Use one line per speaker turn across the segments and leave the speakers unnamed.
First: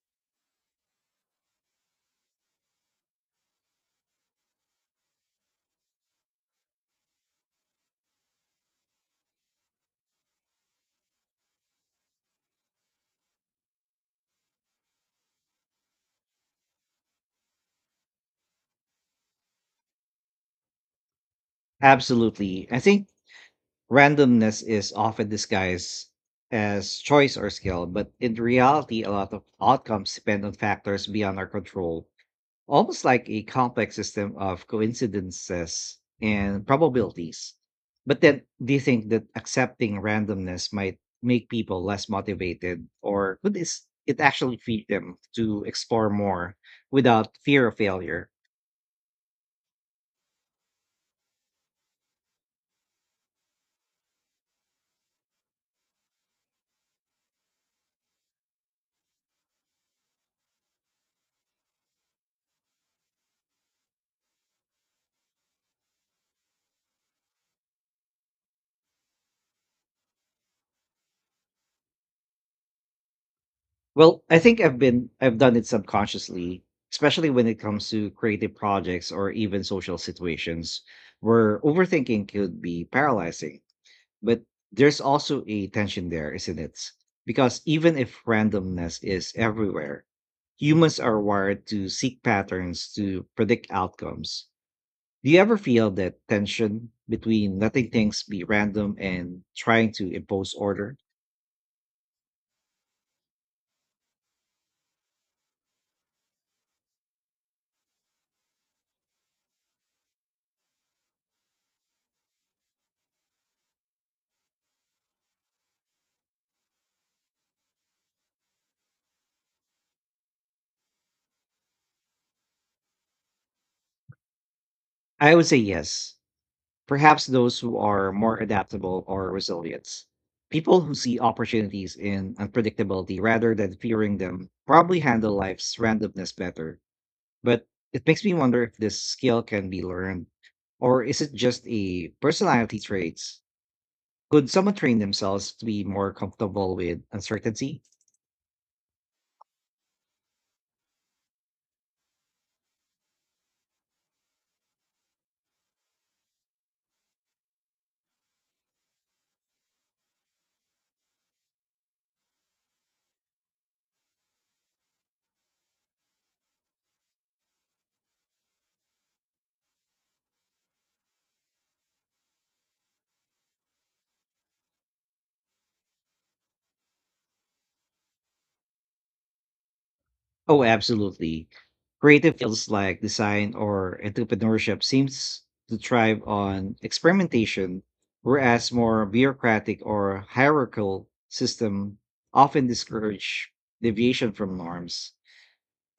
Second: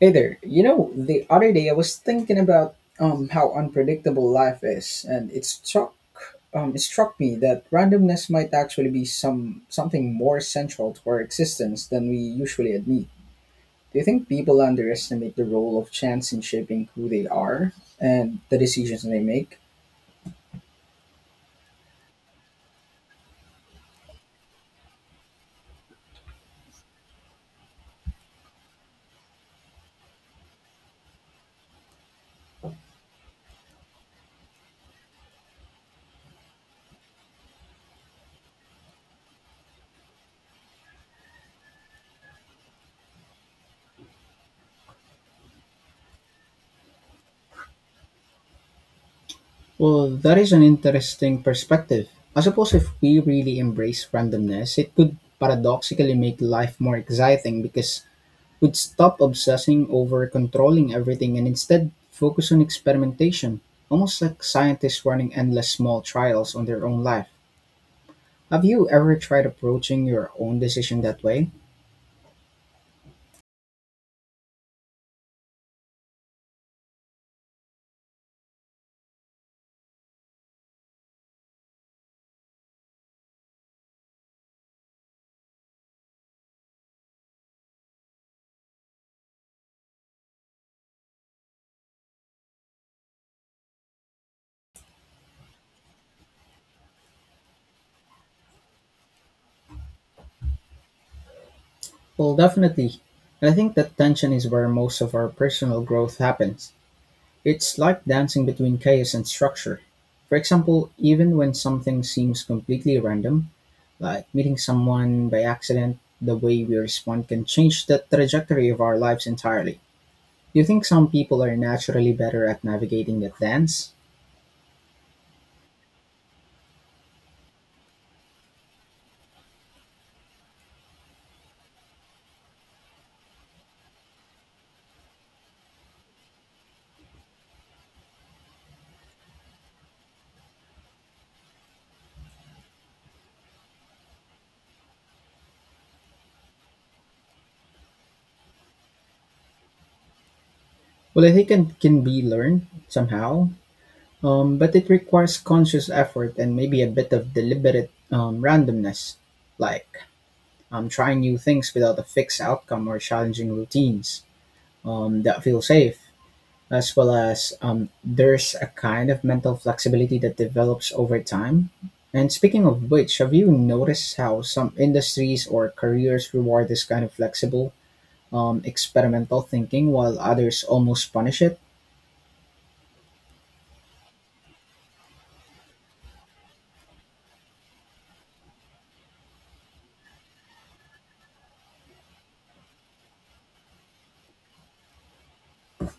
Hey there. The other day I was thinking about how unpredictable life is, and it struck me that randomness might actually be something more central to our existence than we usually admit. Do you think people underestimate the role of chance in shaping who they are and the decisions they make?
Absolutely. I think randomness is often disguised as choice or skill, but in reality, a lot of outcomes depend on factors beyond our control, almost like a complex system of coincidences and probabilities. But then, do you think that accepting randomness might make people less motivated, or could it actually feed them to explore more without fear of failure?
Well, that is an interesting perspective. I suppose if we really embrace randomness, it could paradoxically make life more exciting because would stop obsessing over controlling everything and instead focus on experimentation, almost like scientists running endless small trials on their own life. Have you ever tried approaching your own decision that way?
Well, I think I've done it subconsciously, especially when it comes to creative projects or even social situations where overthinking could be paralyzing. But there's also a tension there, isn't it? Because even if randomness is everywhere, humans are wired to seek patterns to predict outcomes. Do you ever feel that tension between letting things be random and trying to impose order?
Well, definitely. And I think that tension is where most of our personal growth happens. It's like dancing between chaos and structure. For example, even when something seems completely random, like meeting someone by accident, the way we respond can change the trajectory of our lives entirely. Do you think some people are naturally better at navigating that dance?
I would say yes, perhaps those who are more adaptable or resilient. People who see opportunities in unpredictability rather than fearing them probably handle life's randomness better. But it makes me wonder if this skill can be learned, or is it just a personality trait? Could someone train themselves to be more comfortable with uncertainty?
Well, I think it can be learned somehow, but it requires conscious effort and maybe a bit of deliberate randomness, like trying new things without a fixed outcome or challenging routines that feel safe. As well as there's a kind of mental flexibility that develops over time. And speaking of which, have you noticed how some industries or careers reward this kind of flexible experimental thinking while others
Oh,
almost punish
absolutely.
it?
Creative fields like design or entrepreneurship seems to thrive on experimentation, whereas more bureaucratic or hierarchical system often discourage deviation from norms.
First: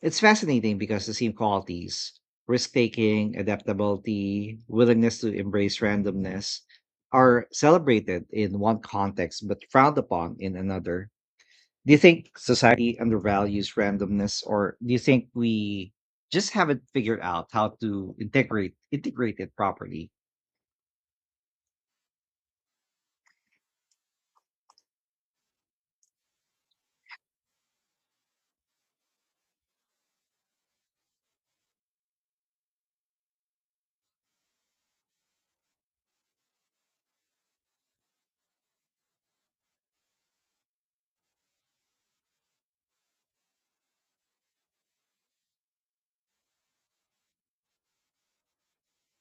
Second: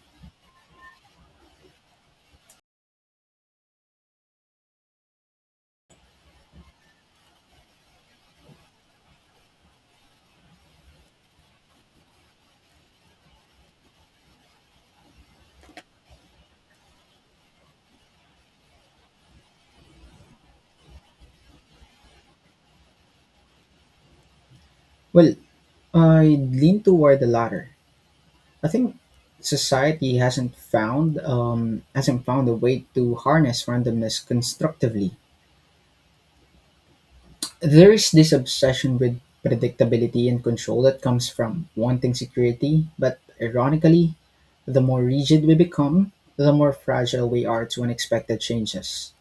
It's fascinating because the same qualities, risk taking, adaptability, willingness to embrace randomness, are celebrated in one context but frowned upon in another. Do you think society undervalues randomness, or do you think we just haven't figured out how to integrate it properly?
Well, I lean toward the latter. I think society hasn't found a way to harness randomness constructively. There is this obsession with predictability and control that comes from wanting security, but ironically, the more rigid we become, the more fragile we are to unexpected changes.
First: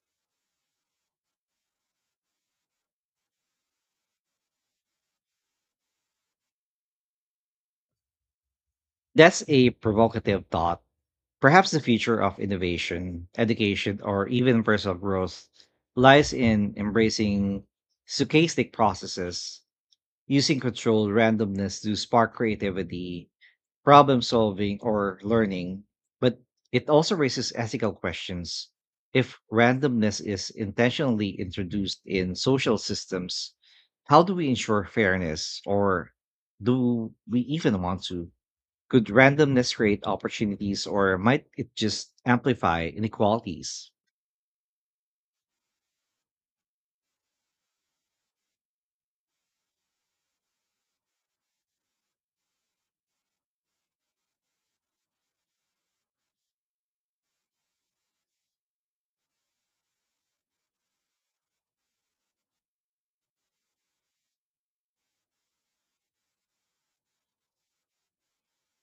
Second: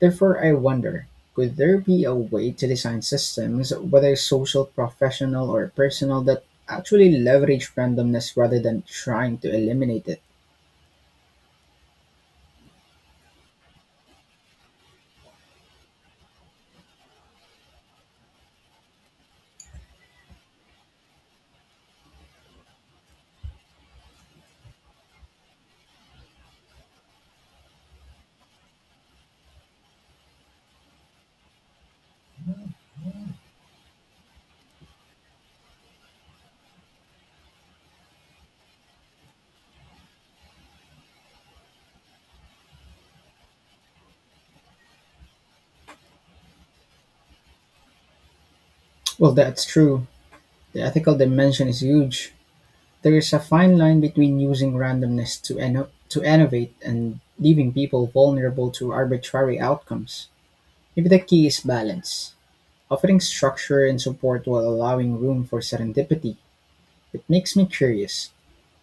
Therefore I wonder, could there be a way to design systems, whether social, professional, or personal, that actually leverage randomness rather than trying
That's
to
a
eliminate it?
provocative thought. Perhaps the future of innovation, education, or even personal growth lies in embracing stochastic processes, using controlled randomness to spark creativity, problem solving or learning, but it also raises ethical questions. If randomness is intentionally introduced in social systems, how do we ensure fairness, or do we even want to? Could randomness create opportunities, or might it just amplify inequalities?
Well, that's true. The ethical dimension is huge. There is a fine line between using randomness to innovate and leaving people vulnerable to arbitrary outcomes. Maybe the key is balance, offering structure and support while allowing room for serendipity. It makes me curious.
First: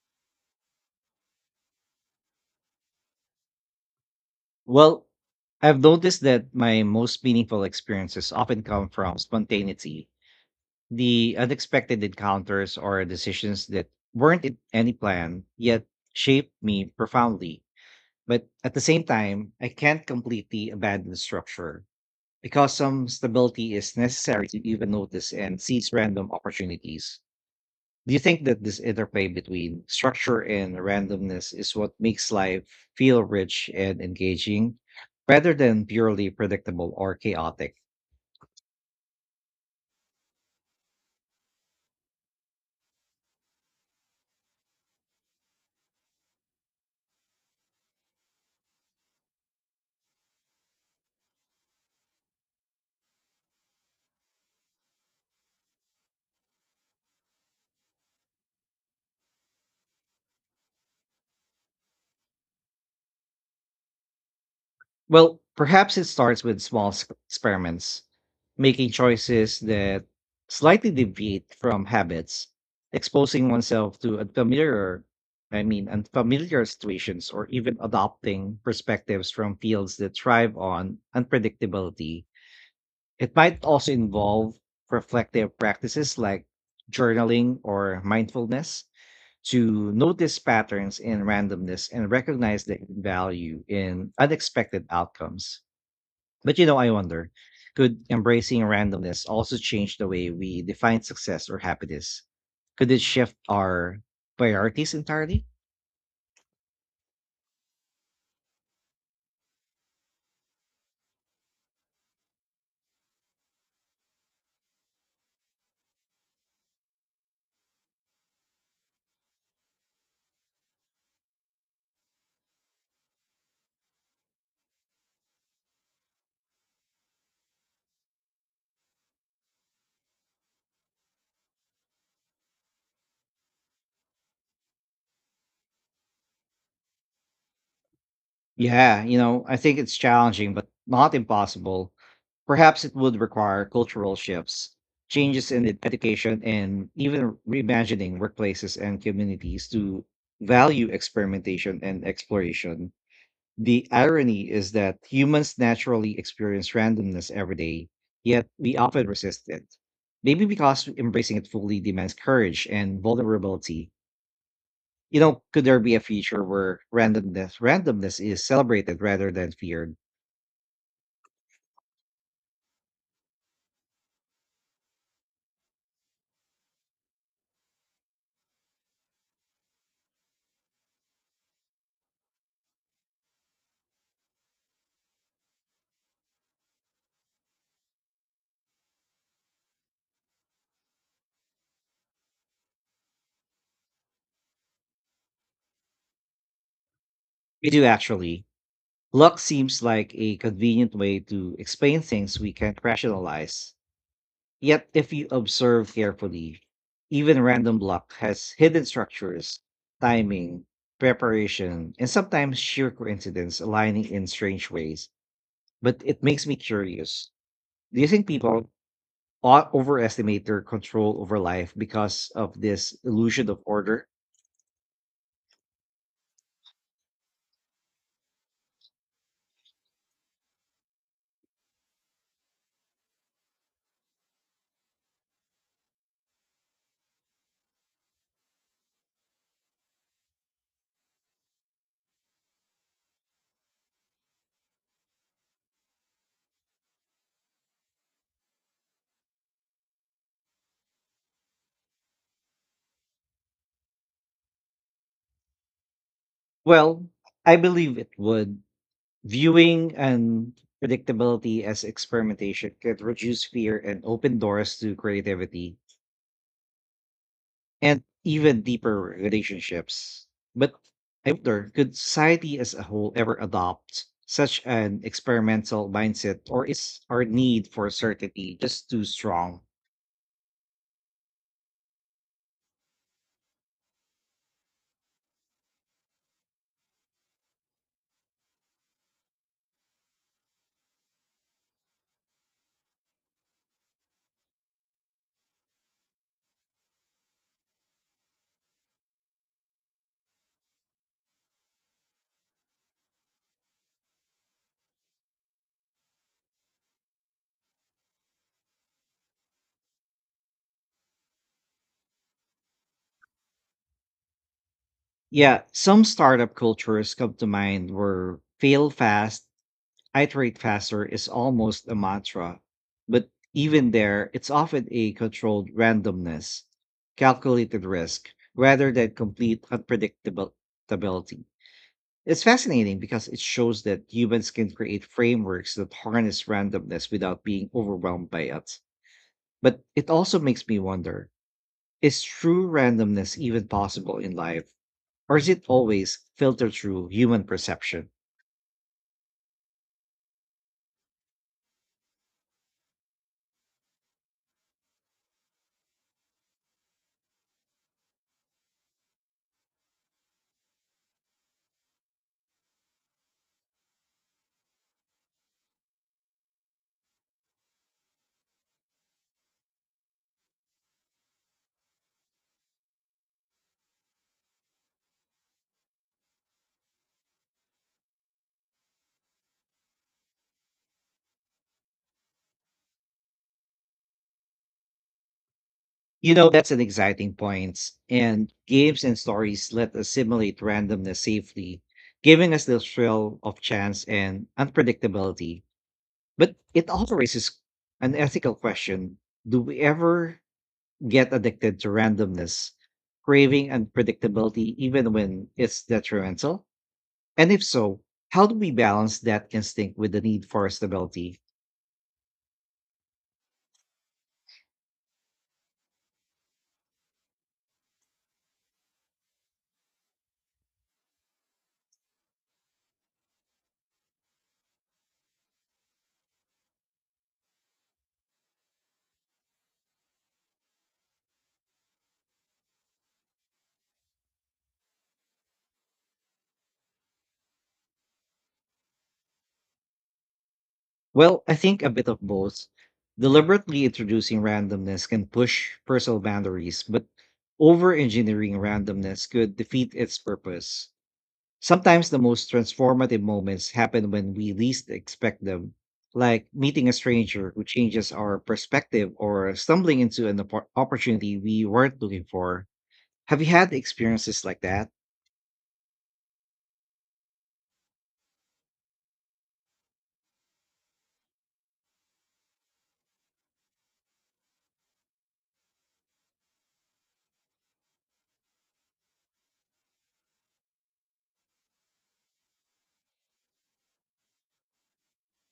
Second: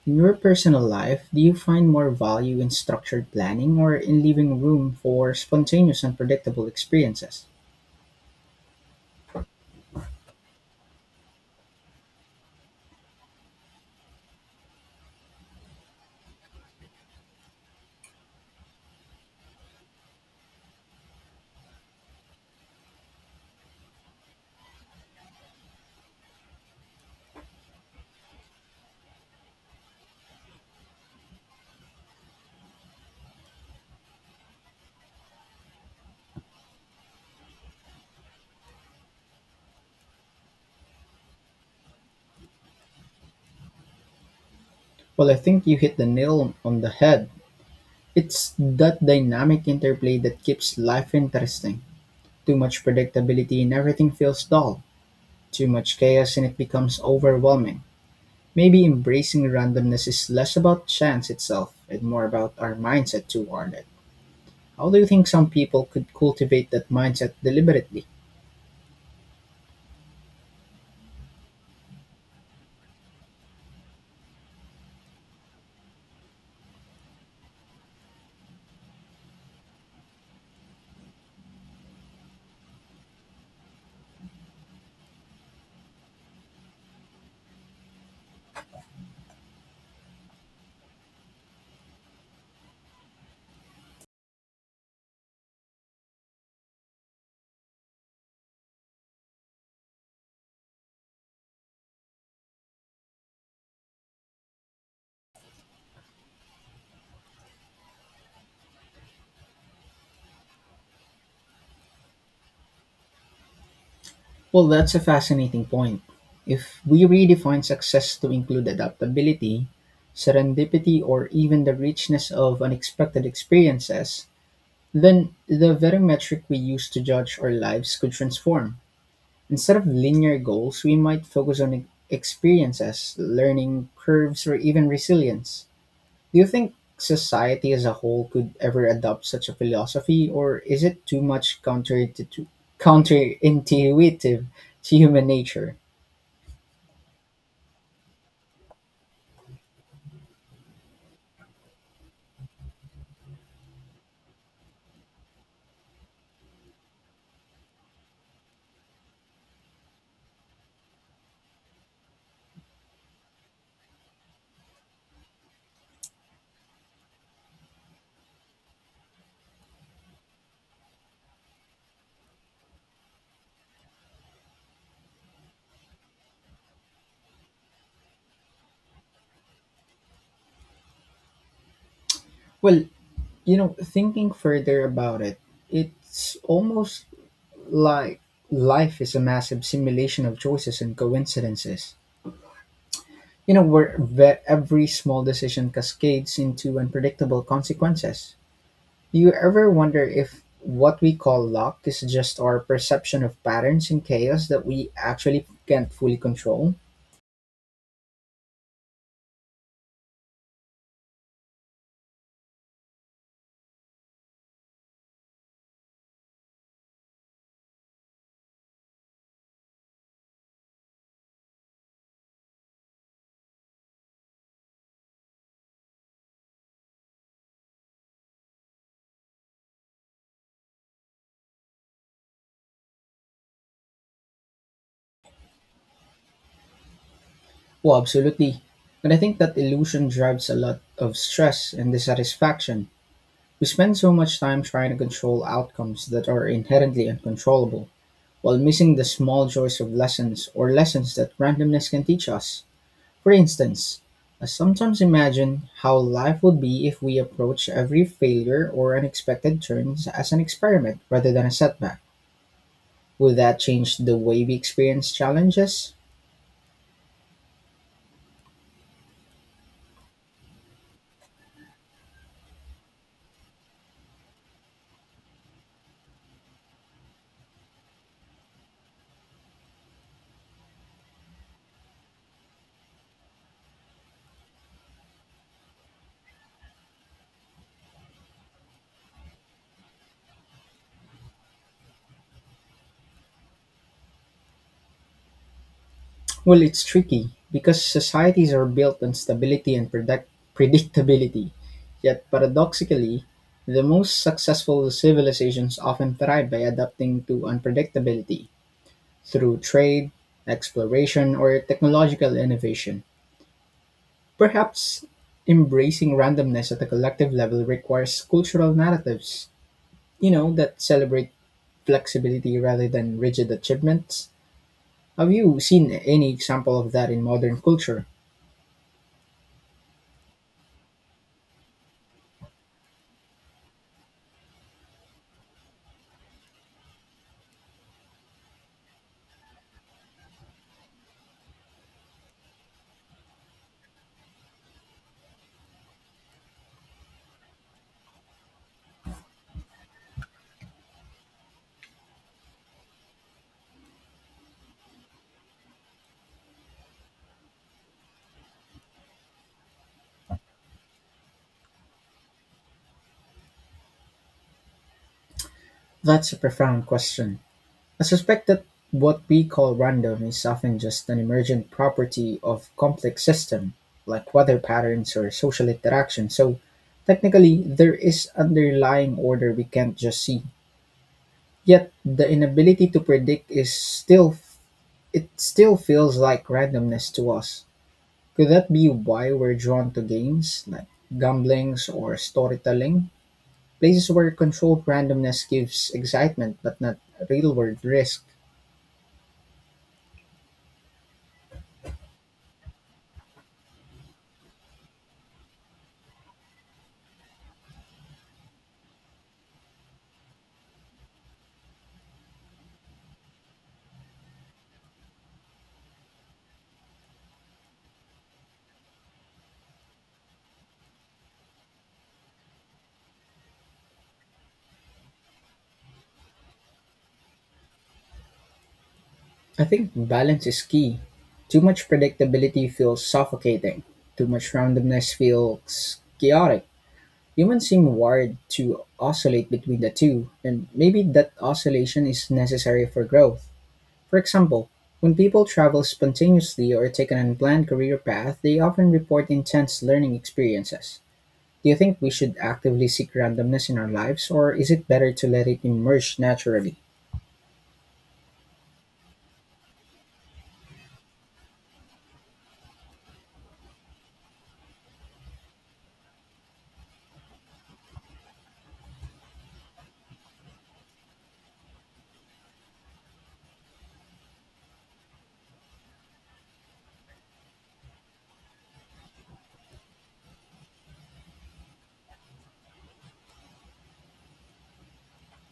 In your personal life, do you find more value in structured planning or in leaving room
Well,
for
I've
spontaneous and
noticed that
unpredictable
my most
experiences?
meaningful experiences often come from spontaneity. The unexpected encounters or decisions that weren't in any plan yet shaped me profoundly. But at the same time, I can't completely abandon structure because some stability is necessary to even notice and seize random opportunities. Do you think that this interplay between structure and randomness is what makes life feel rich and engaging rather than purely predictable or chaotic?
Well, I think you hit the nail on the head. It's that dynamic interplay that keeps life interesting. Too much predictability and everything feels dull. Too much chaos and it becomes overwhelming. Maybe embracing randomness is less about chance itself and more about our mindset toward it. How do you think
Well,
some people
perhaps it
could
starts with
cultivate
small
that mindset
experiments,
deliberately?
making choices that slightly deviate from habits, exposing oneself to unfamiliar, I mean, unfamiliar situations, or even adopting perspectives from fields that thrive on unpredictability. It might also involve reflective practices like journaling or mindfulness to notice patterns in randomness and recognize the value in unexpected outcomes. But you know, I wonder, could embracing randomness also change the way we define success or happiness? Could it shift our priorities entirely?
Well, that's a fascinating point. If we redefine success to include adaptability, serendipity, or even the richness of unexpected experiences, then the very metric we use to judge our lives could transform. Instead of linear goals, we might focus on experiences, learning curves, or even resilience. Do you think society as a whole could ever
Yeah, you
adopt
know,
such a
I think it's
philosophy,
challenging,
or
but
is it
not
too much
impossible. Perhaps it would require cultural
counterintuitive
shifts,
to human
changes in
nature?
education, and even reimagining workplaces and communities to value experimentation and exploration. The irony is that humans naturally experience randomness every day, yet we often resist it. Maybe because embracing it fully demands courage and vulnerability. You know, could there be a future where randomness is celebrated rather than feared?
Well, you know, thinking further about it, it's almost like life is a massive simulation of choices and coincidences. Where every small decision cascades into unpredictable
We do
consequences.
actually.
Do you
Luck
ever
seems
wonder
like a
if
convenient
what we
way
call
to
luck is
explain
just
things we
our
can't
perception of
rationalize.
patterns in chaos that
Yet,
we
if you
actually can't
observe
fully
carefully,
control?
even random luck has hidden structures, timing, preparation, and sometimes sheer coincidence aligning in strange ways. But it makes me curious. Do you think people overestimate their control over life because of this illusion of order?
Oh, absolutely. And I think that illusion drives a lot of stress and dissatisfaction. We spend so much time trying to control outcomes that are inherently uncontrollable, while missing the small joys of lessons or lessons that randomness can teach us. For instance, I sometimes imagine how life would be if
Well,
we
I
approach
believe
every
it would.
failure or unexpected
Viewing
turns as an
and
experiment rather than a
predictability as
setback.
experimentation could
Would
reduce
that
fear
change
and
the
open
way we
doors to
experience
creativity
challenges?
and even deeper relationships. But I wonder, could society as a whole ever adopt such an experimental mindset, or is our need for certainty just too strong?
Well, it's tricky because societies are built on stability and predictability. Yet, paradoxically, the most successful civilizations often thrive by adapting to unpredictability through trade, exploration, or technological innovation. Perhaps
Yeah, some
embracing
startup
randomness at a
cultures
collective
come to
level
mind
requires
where
cultural
fail fast,
narratives,
iterate
that
faster is
celebrate
almost a
flexibility
mantra.
rather than
But
rigid
even
achievements.
there, it's often a
Have you
controlled
seen any
randomness,
example of that in modern
calculated
culture?
risk, rather than complete unpredictability. It's fascinating because it shows that humans can create frameworks that harness randomness without being overwhelmed by it. But it also makes me wonder, is true randomness even possible in life, or is it always filtered through human perception?
That's a profound question. I suspect that what we call random is often just an emergent property of complex system, like weather patterns or social interaction. So technically there is underlying order we can't just see. Yet the inability to predict is still, it still feels
You
like
know, that's an
randomness to
exciting
us.
point.
Could
And
that be
games and
why we're
stories
drawn
let
to
us simulate
games like
randomness safely,
gamblings or
giving us the
storytelling?
thrill of chance
Places where
and
controlled randomness
unpredictability.
gives
But
excitement but
it
not
also raises
real world
an
risk.
ethical question, do we ever get addicted to randomness, craving unpredictability even when it's detrimental? And if so, how do we balance that instinct with the need for stability?
I think balance is key. Too much predictability feels suffocating. Too much randomness feels chaotic. Humans seem wired to oscillate between the two, and maybe that
Well, I think a
oscillation
bit of
is
both.
necessary for growth.
Deliberately
For
introducing
example,
randomness
when
can
people
push
travel
personal
spontaneously
boundaries,
or
but
take an unplanned
over
career path,
engineering
they often report
randomness could
intense
defeat
learning
its purpose.
experiences. Do you think we
Sometimes the
should
most
actively seek
transformative
randomness
moments
in our
happen
lives,
when
or
we
is it
least
better to
expect
let it
them,
emerge
like
naturally?
meeting a stranger who changes our perspective or stumbling into an opportunity we weren't looking for. Have you had experiences like that?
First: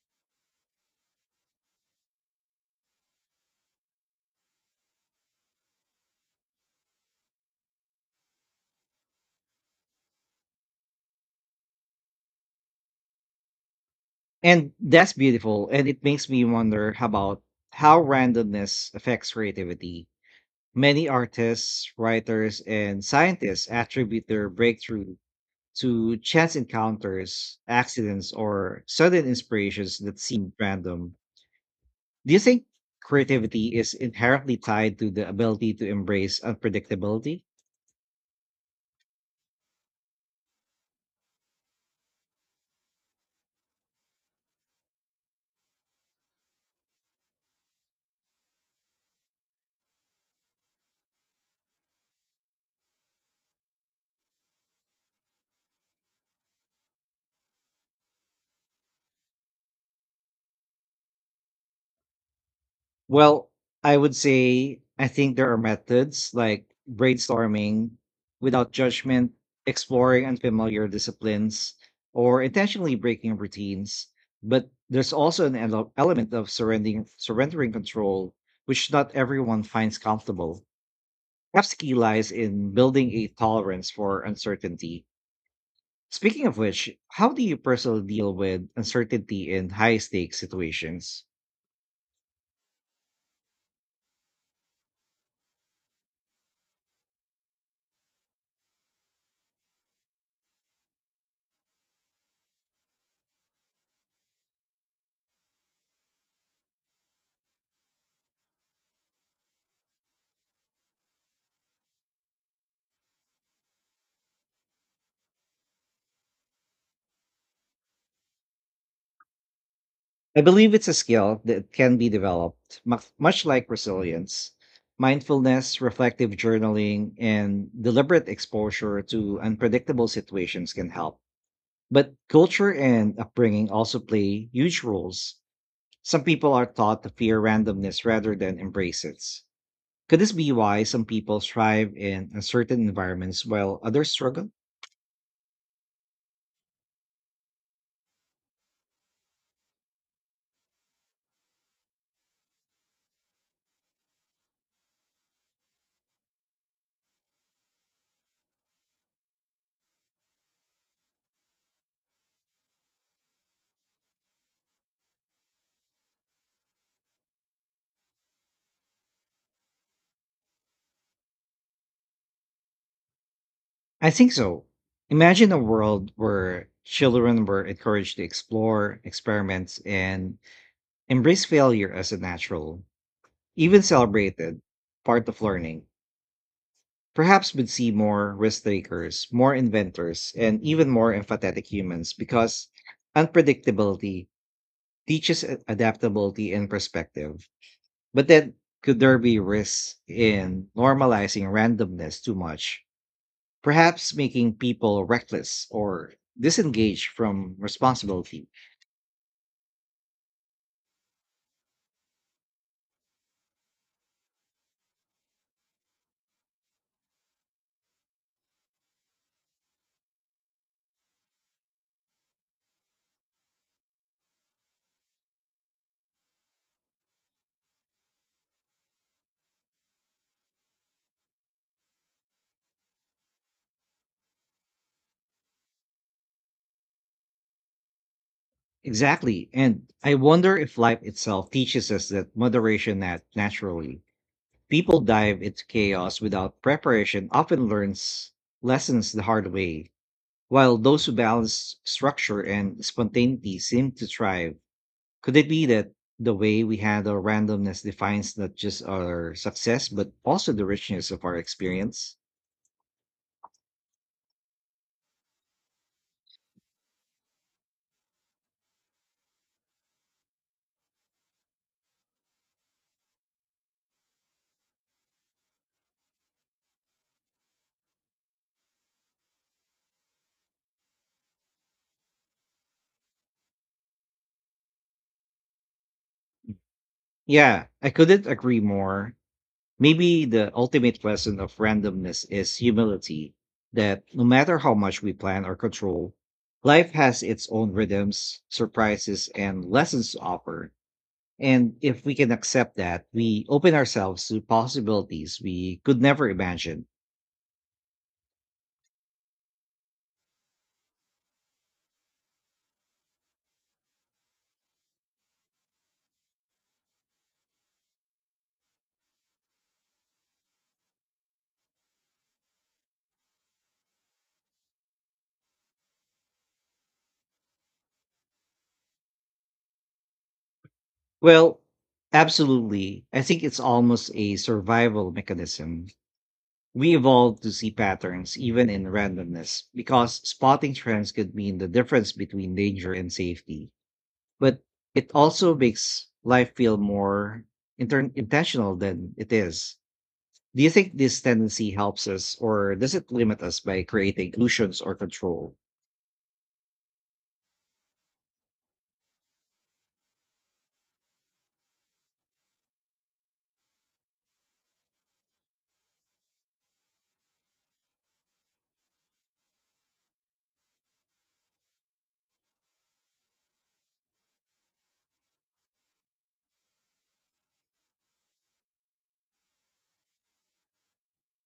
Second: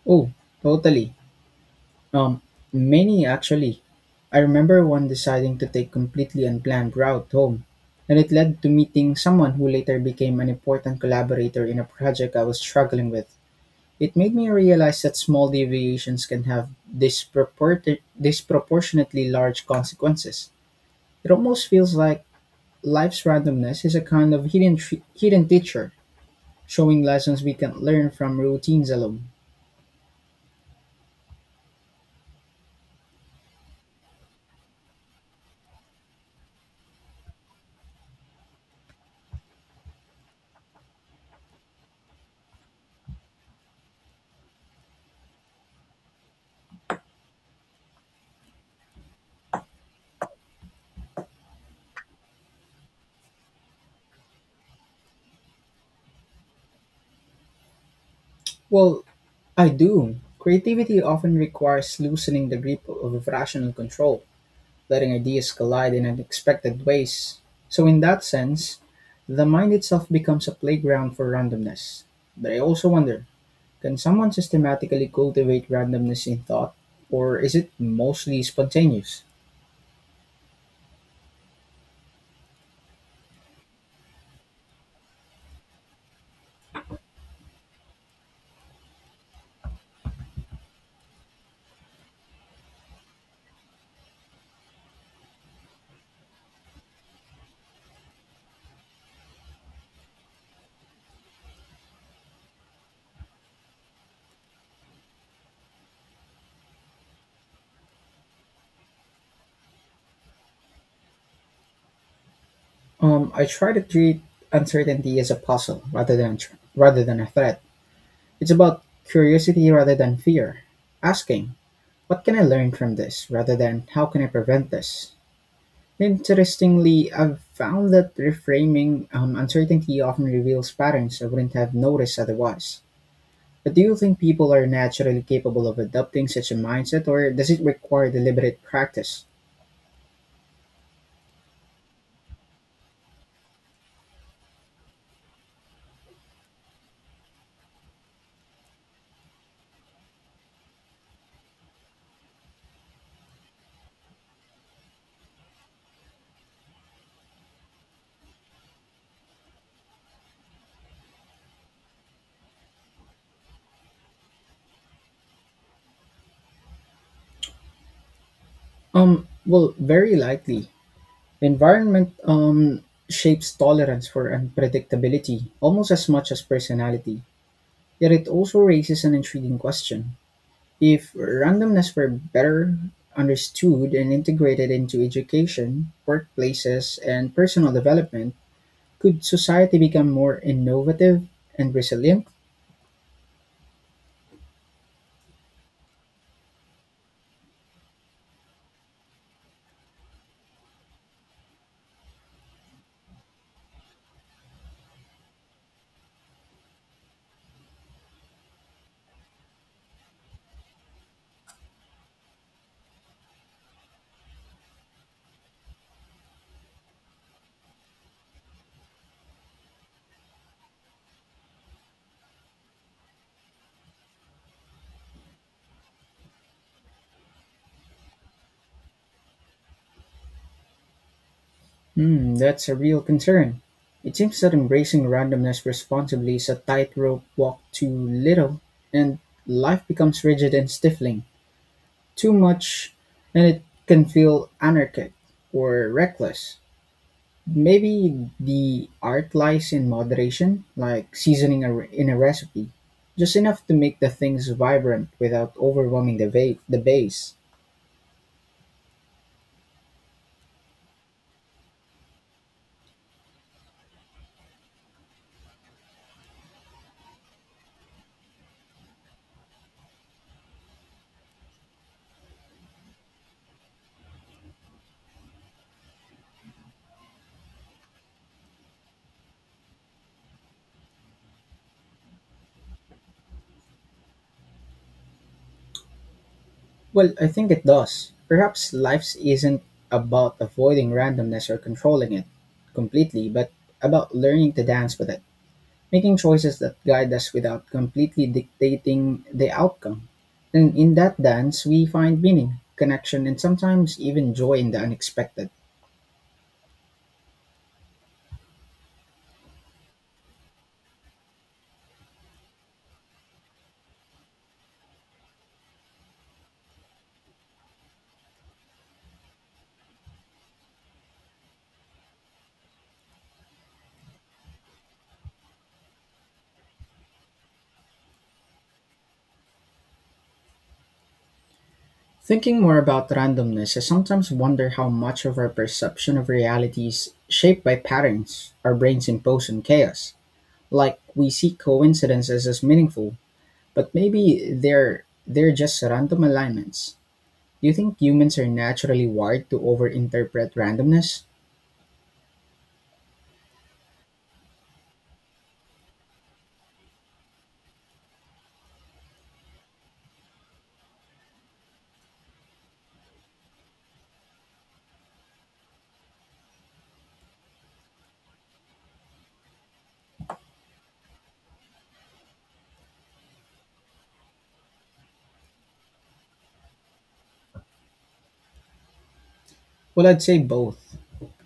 Oh, totally. Um, many actually. I remember one deciding to take completely unplanned route home, and it led to meeting someone who later became an important collaborator in a project I was struggling with. It made me
And
realize
that's
that small
beautiful. And it
deviations
makes
can
me
have
wonder about how randomness
disproportionately
affects
large
creativity.
consequences.
Many
It almost
artists,
feels like
writers, and
life's
scientists
randomness is a
attribute
kind of
their breakthrough
hidden teacher,
to chance
showing lessons we
encounters,
can learn
accidents,
from
or
routines alone.
sudden inspirations that seem random. Do you think creativity is inherently tied to the ability to embrace unpredictability?
Well, I do. Creativity often requires loosening the grip of
Well,
rational
I would
control,
say I
letting
think
ideas
there are
collide in
methods like
unexpected ways. So,
brainstorming
in that
without
sense,
judgment,
the mind itself
exploring
becomes a
unfamiliar
playground for
disciplines,
randomness.
or
But I also
intentionally
wonder,
breaking
can
routines.
someone
But
systematically
there's also an
cultivate randomness
element
in
of
thought,
surrendering,
or is it
surrendering control,
mostly
which not
spontaneous?
everyone finds comfortable. Perhaps the key lies in building a tolerance for uncertainty. Speaking of which, how do you personally deal with uncertainty in high stakes situations?
I try to treat uncertainty as a puzzle rather than a threat. It's about curiosity rather than
I
fear.
believe it's a skill
Asking,
that can be
what can I learn
developed,
from this
much
rather
like
than how can I
resilience,
prevent this?
mindfulness, reflective
Interestingly,
journaling,
I've
and
found that
deliberate exposure
reframing
to
uncertainty
unpredictable
often reveals
situations can help.
patterns I wouldn't have
But
noticed
culture
otherwise.
and upbringing
But do you
also
think
play
people are
huge
naturally
roles.
capable of
Some
adopting such
people
a
are taught
mindset,
to
or
fear
does it
randomness
require
rather than
deliberate
embrace it.
practice?
Could this be why some people thrive in uncertain environments while others struggle?
Well, very likely. The environment shapes tolerance
I
for
think so.
unpredictability
Imagine a
almost as
world
much as
where
personality.
children were
Yet
encouraged to
it also
explore,
raises an intriguing
experiment,
question.
and
If
embrace failure
randomness were
as a
better
natural, even
understood and
celebrated,
integrated into
part of learning.
education, workplaces, and
Perhaps we'd
personal
see more
development,
risk
could
takers, more
society become
inventors,
more
and even more
innovative
empathetic
and
humans
resilient?
because unpredictability teaches adaptability and perspective. But then, could there be risks in normalizing randomness too much? Perhaps making people reckless or disengaged from responsibility.
Hmm, that's a real concern. It seems that embracing randomness responsibly is a tightrope walk too little, and
Exactly.
life
And I
becomes rigid
wonder
and
if life
stifling.
itself teaches us
Too
that
much,
moderation that
and it
naturally.
can feel
People
anarchic
dive into
or
chaos
reckless.
without preparation often
Maybe
learns
the
lessons the
art
hard
lies in
way,
moderation,
while those who
like seasoning
balance
in a
structure
recipe,
and
just
spontaneity
enough to
seem
make
to
the things
thrive.
vibrant
Could it
without
be that
overwhelming
the way we
the
handle
base.
randomness defines not just our success, but also the richness of our experience?
Well, I think it
Yeah, I
does.
couldn't agree
Perhaps
more.
life isn't
Maybe
about
the
avoiding
ultimate lesson
randomness
of
or controlling it
randomness is
completely,
humility,
but
that
about
no
learning
matter
to
how
dance
much
with
we
it,
plan or control,
making choices that
life
guide
has
us
its
without
own
completely
rhythms,
dictating
surprises,
the
and
outcome.
lessons to offer.
And in that dance,
And
we
if we
find
can
meaning,
accept that,
connection, and
we open
sometimes
ourselves
even
to
joy in the
possibilities
unexpected.
we could never imagine. Well,
Thinking more
absolutely.
about
I think it's
randomness, I
almost
sometimes
a
wonder how
survival
much of our
mechanism.
perception of reality
We
is
evolved to
shaped
see
by
patterns
patterns
even
our
in
brains impose on
randomness
chaos.
because spotting
Like,
trends
we
could
see
mean the difference
coincidences
between
as
danger and
meaningful,
safety.
but maybe
But
they're
it
they're
also
just
makes
random
life feel
alignments.
more
Do you think humans are
intentional
naturally
than it
wired to
is.
overinterpret
Do you think this
randomness?
tendency helps us, or does it limit us by creating illusions or control?
Well, I'd say both.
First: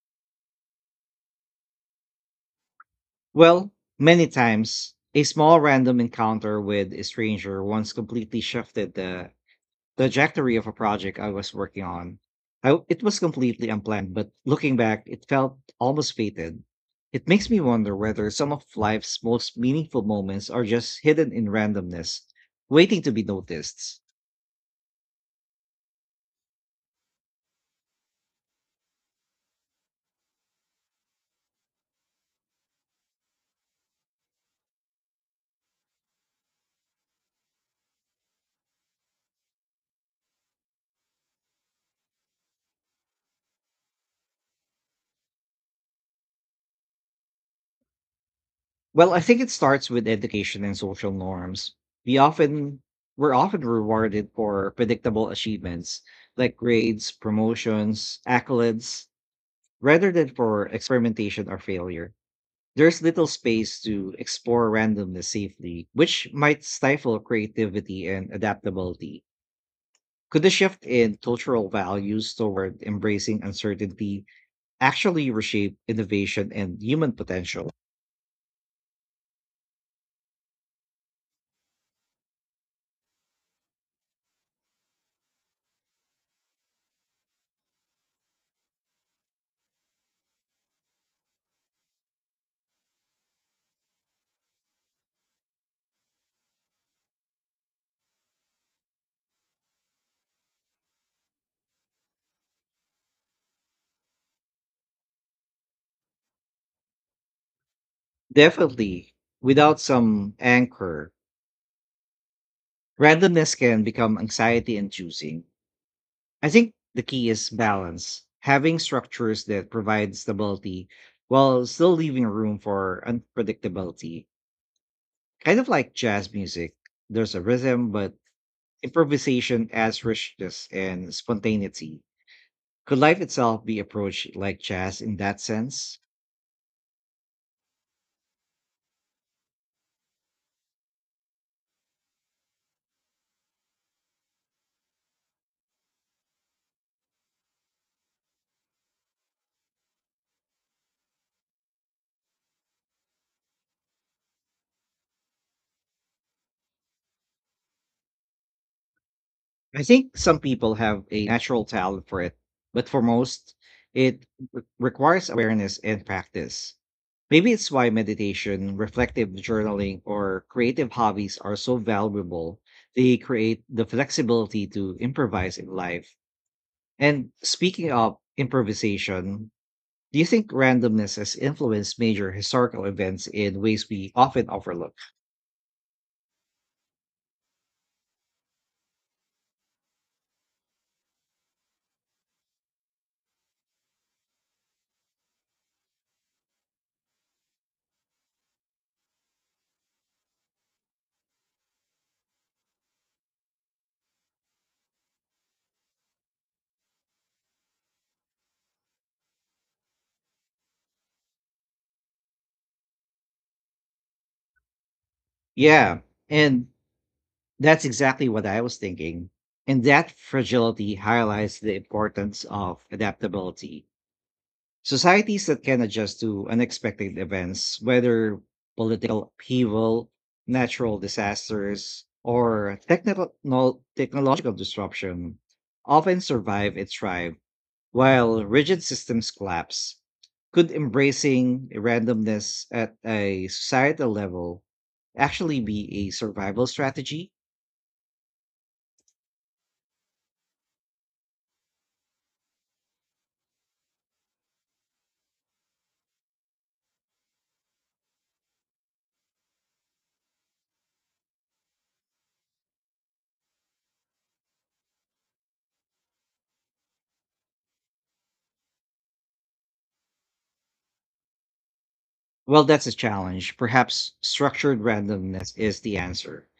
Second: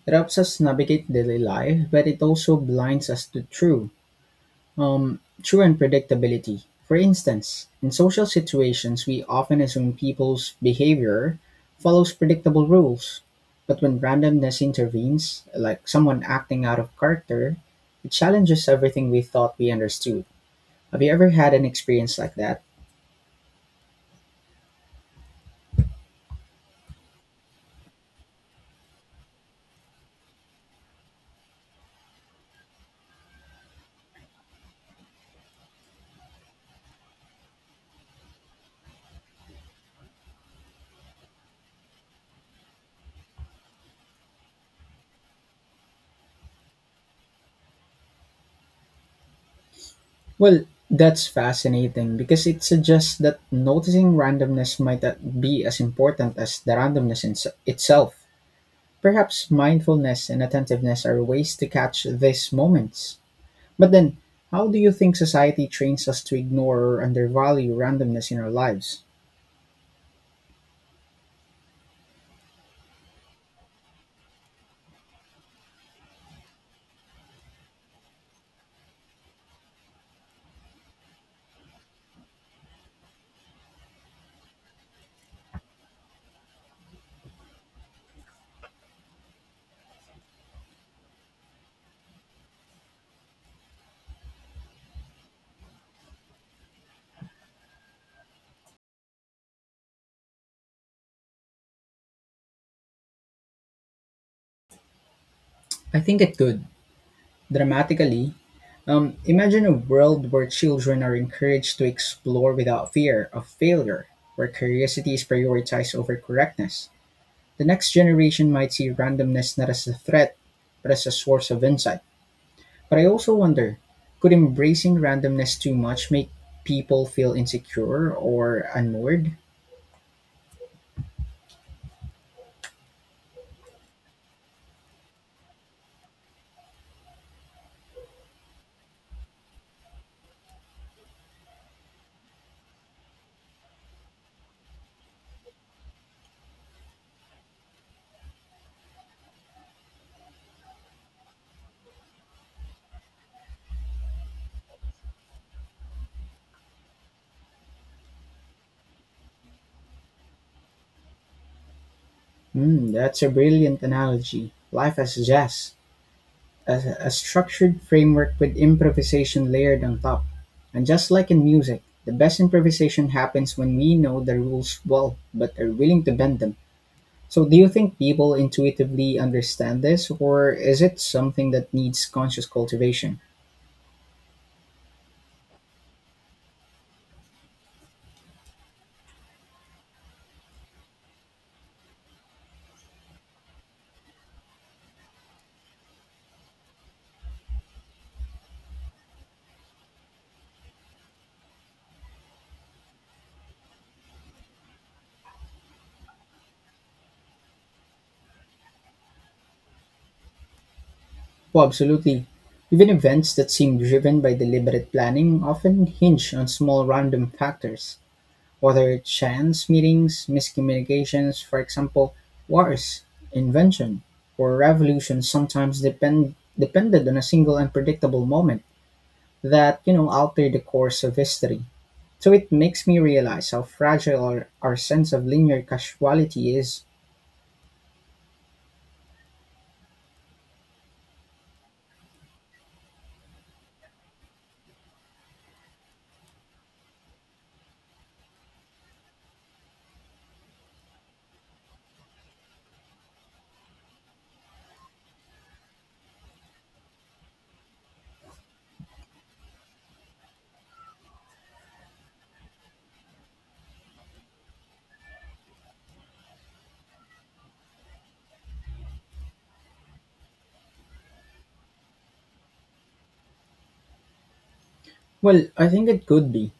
It helps us navigate daily life, but it also blinds us to
Well, many times, a small
true
random encounter
unpredictability.
with
For
a stranger
instance,
once
in social
completely shifted
situations, we often assume
the
people's
trajectory of a project I
behavior
was working
follows
on.
predictable
I w It was
rules.
completely
But when
unplanned, but
randomness
looking back, it
intervenes,
felt
like
almost
someone
fated.
acting out of
It makes
character,
me wonder
it
whether some
challenges
of
everything we
life's
thought
most
we
meaningful
understood.
moments are just
Have you ever
hidden in
had an experience
randomness,
like that?
waiting to be noticed. Well, I think it starts with education
Well,
and social
that's
norms.
fascinating
We
because it
often
suggests
we're
that
often
noticing
rewarded for
randomness might
predictable
not be as
achievements
important
like
as the
grades,
randomness itself.
promotions, accolades,
Perhaps
rather than
mindfulness and
for
attentiveness are
experimentation
ways
or
to catch
failure.
these
There's
moments.
little space
But
to
then, how
explore
do you think
randomness
society
safely,
trains us
which
to
might
ignore or
stifle
undervalue
creativity and
randomness in our lives?
adaptability. Could the shift in cultural values toward embracing uncertainty actually reshape innovation and human potential?
I think it could, dramatically.
Definitely.
Imagine a
Without
world
some
where children
anchor,
are encouraged to explore without fear of
randomness can
failure,
become
where
anxiety and
curiosity is
choosing.
prioritized over
I think
correctness.
the key is
The next
balance,
generation might
having
see
structures
randomness not
that
as a
provide
threat,
stability
but as a source of
while still
insight.
leaving room
But
for
I also wonder,
unpredictability.
could embracing randomness
Kind of
too
like
much make
jazz music,
people feel
there's a rhythm,
insecure
but
or unmoored?
improvisation adds richness and spontaneity. Could life itself be approached like jazz in that sense? I think some people have a natural talent for it, but
Hmm,
for
that's a
most,
brilliant
it
analogy. Life as
requires
jazz.
awareness and
a
practice.
a
Maybe it's
structured
why
framework with
meditation, reflective
improvisation layered on
journaling,
top.
or
And
creative
just like
hobbies
in
are so
music, the best
valuable.
improvisation
They
happens
create
when
the
we know the
flexibility
rules
to
well but
improvise in
are willing to
life.
bend them.
And
So, do you
speaking
think
of
people intuitively
improvisation,
understand this,
do you think
or is it
randomness has
something that
influenced
needs
major
conscious
historical
cultivation?
events in ways we often overlook?
Oh, absolutely. Even events that seem driven by deliberate planning often
Yeah,
hinge on
and
small random
that's
factors.
exactly what I was
Whether it's
thinking.
chance
And that
meetings,
fragility
miscommunications, for
highlights the
example,
importance of
wars,
adaptability.
invention, or revolutions
Societies that can
sometimes
adjust to
depended on
unexpected
a single
events,
unpredictable
whether
moment
political
that, you
upheaval,
know, altered the
natural
course of history.
disasters,
So it
or
makes me realize how fragile our,
technological
our sense of
disruption,
linear
often
causality
survive
is.
and thrive. While rigid systems collapse, could embracing randomness at a societal level actually be a survival strategy? Well, that's a challenge. Perhaps structured
Well,
randomness
I
is
think
the
it could
answer.
be.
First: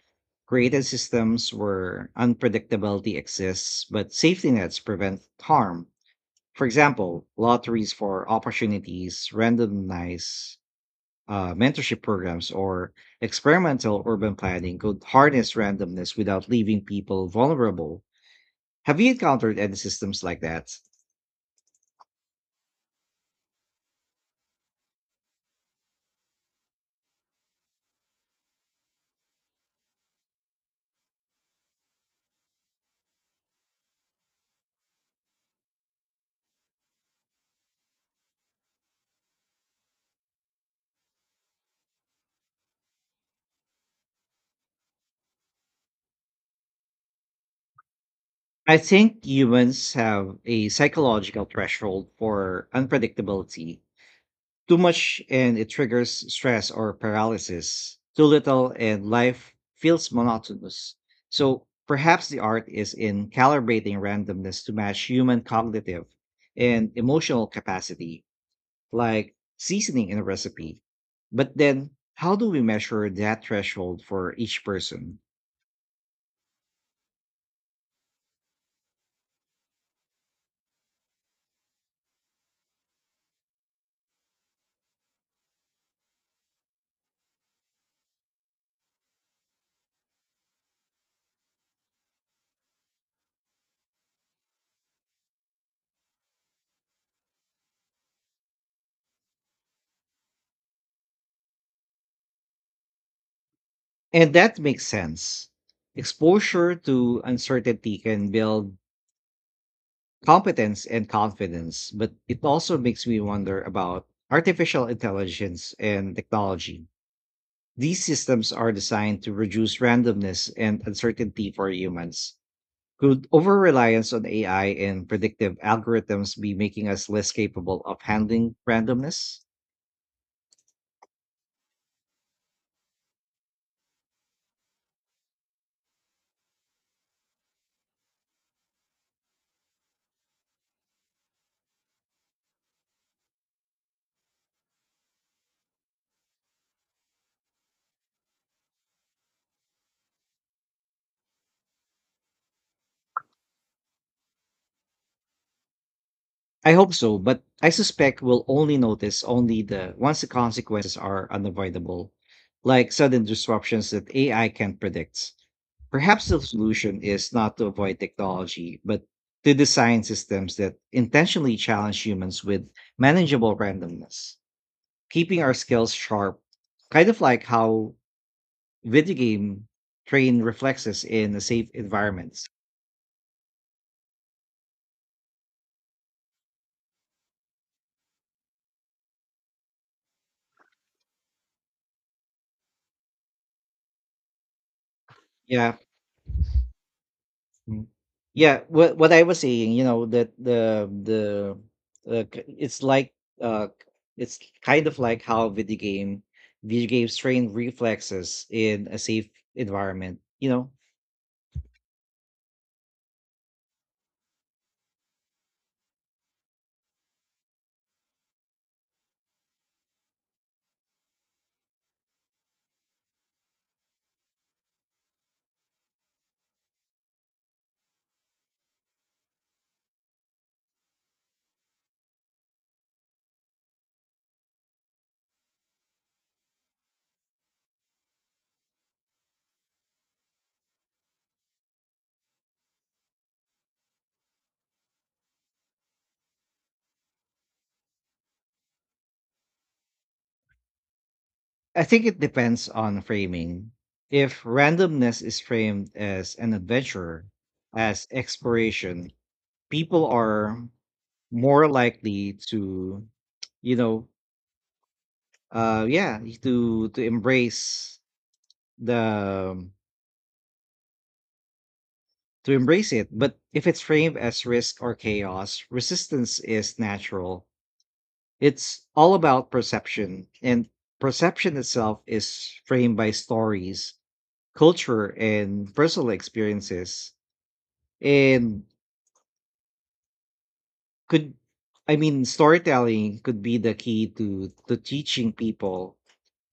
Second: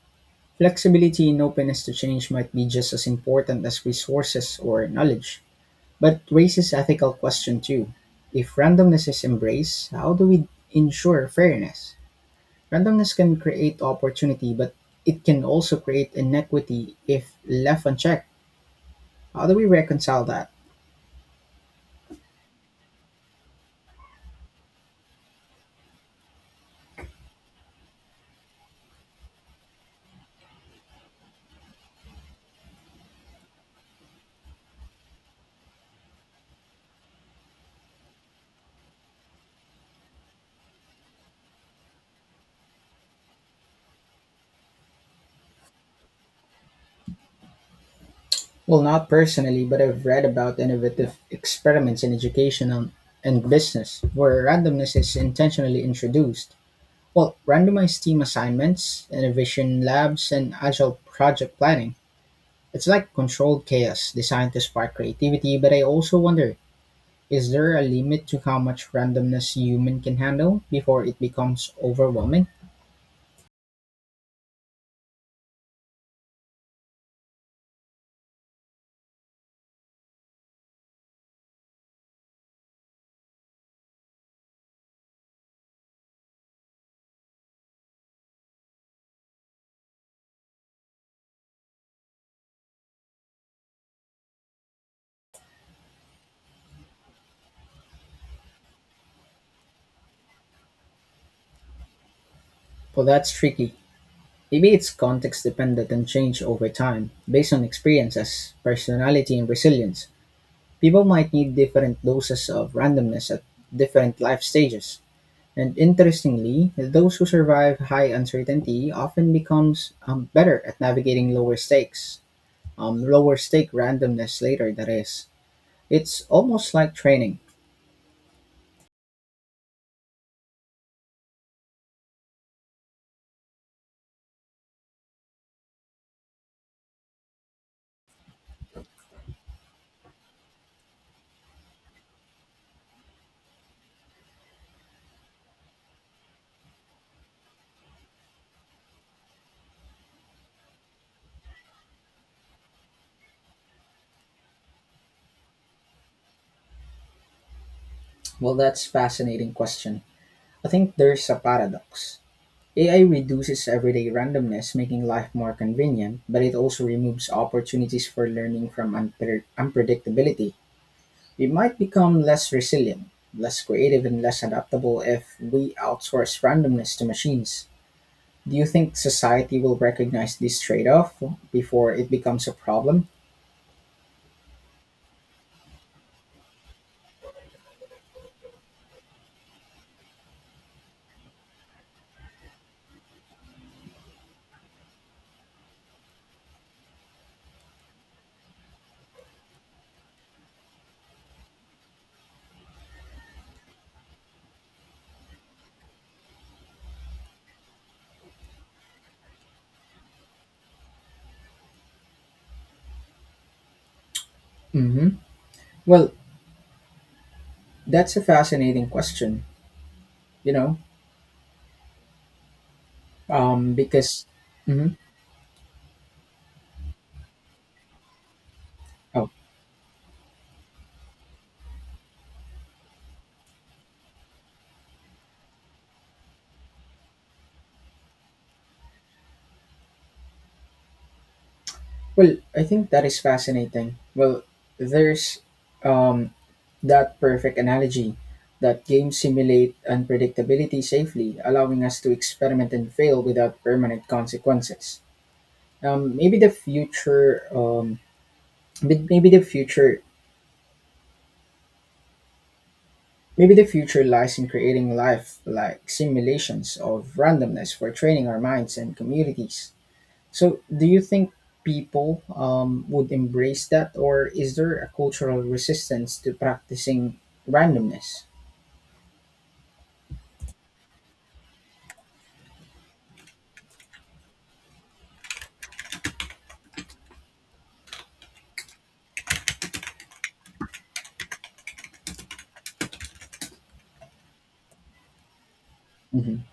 Created
Flexibility and
systems
openness to
where
change might be just as
unpredictability
important
exists,
as
but safety
resources
nets
or
prevent
knowledge.
harm.
But
For
raises ethical
example,
question
lotteries
too.
for
If randomness is
opportunities,
embraced, how do we
randomness
ensure fairness?
mentorship programs or
Randomness can create
experimental urban
opportunity, but
planning could
it can
harness
also create
randomness without leaving
inequity
people
if left
vulnerable.
unchecked.
Have you
How do
encountered
we
any
reconcile
systems like
that?
that? I
Well, not
think
personally, but
humans
I've read
have
about
a
innovative
psychological
experiments
threshold
in
for
education and
unpredictability.
business where
Too
randomness is
much and it
intentionally
triggers
introduced.
stress or
Well,
paralysis.
randomized team
Too little and
assignments,
life
innovation
feels
labs, and
monotonous.
agile project
So
planning.
perhaps the art
It's
is
like
in
controlled
calibrating
chaos designed to
randomness to
spark
match human
creativity, but I
cognitive
also wonder,
and emotional
is there a limit
capacity,
to how much
like
randomness human
seasoning
can
in a
handle
recipe.
before it
But
becomes
then, how
overwhelming?
do we measure that threshold for each person?
Well, that's tricky.
And that
Maybe
makes
it's context
sense.
dependent and change over
Exposure
time,
to
based on
uncertainty can
experiences,
build
personality, and resilience.
competence
People
and
might need
confidence,
different
but it
doses of
also makes me
randomness at
wonder about
different life
artificial
stages.
intelligence
And
and
interestingly,
technology.
those who survive
These
high
systems are
uncertainty
designed
often
to reduce
becomes
randomness
better at
and
navigating
uncertainty
lower
for
stakes.
humans.
um,
Could
lower
over
stake
reliance on
randomness
AI
later that
and
is,
predictive
it's
algorithms be
almost
making
like
us less
training.
capable of handling randomness? I hope so, but I suspect we'll
Well,
only
that's
notice
fascinating
only the
question.
once the
I think
consequences
there's
are
a
unavoidable,
paradox.
like
AI
sudden
reduces
disruptions that
everyday
AI
randomness,
can't
making life
predict.
more convenient,
Perhaps the
but it also
solution is
removes
not to avoid
opportunities for learning
technology,
from
but to design
unpredictability.
systems that
We
intentionally
might
challenge
become
humans
less
with
resilient,
manageable
less creative, and
randomness,
less adaptable if
keeping our
we
skills
outsource
sharp,
randomness to
kind of like
machines.
how
Do you think
video
society
game
will recognize
train
this trade
reflexes
off
in a safe
before it
environments.
becomes a problem?
Yeah. Mm. Yeah, what I was saying, you know, that the k- it's like k- it's kind of like how video games train reflexes in a safe environment, you know.
hmm well, that's a fascinating question, you know, because, mhm. oh, well, I think that is fascinating. Well, there's um, that perfect analogy that games simulate unpredictability safely, allowing
I
us
think
to
it depends
experiment and
on
fail without
framing.
permanent
If
consequences.
randomness is framed
Um,
as
maybe the
an adventure,
future, um,
as
but
exploration, people are more likely to,
maybe the
you
future
know,
lies in creating life
uh,
like
yeah,
simulations
to
of randomness for
embrace
training our minds and
the
communities. So, do you think people
to embrace it.
would
But if
embrace
it's
that,
framed
or
as
is there
risk
a
or
cultural
chaos,
resistance to
resistance is
practicing
natural.
randomness?
It's all about perception, and perception itself is framed by stories, culture, and personal experiences. And could, I mean, storytelling could be the key to teaching people
hmm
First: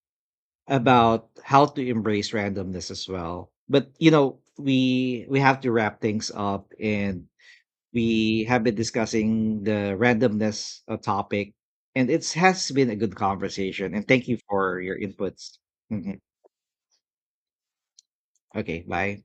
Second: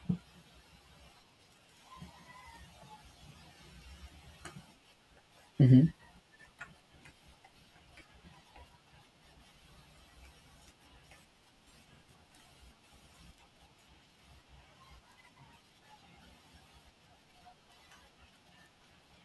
about how to embrace randomness as well. But you know, we have to
hmm
wrap things up and we have been discussing the randomness topic, and it has been a good conversation. And thank you for your inputs. Mhm. Okay, bye.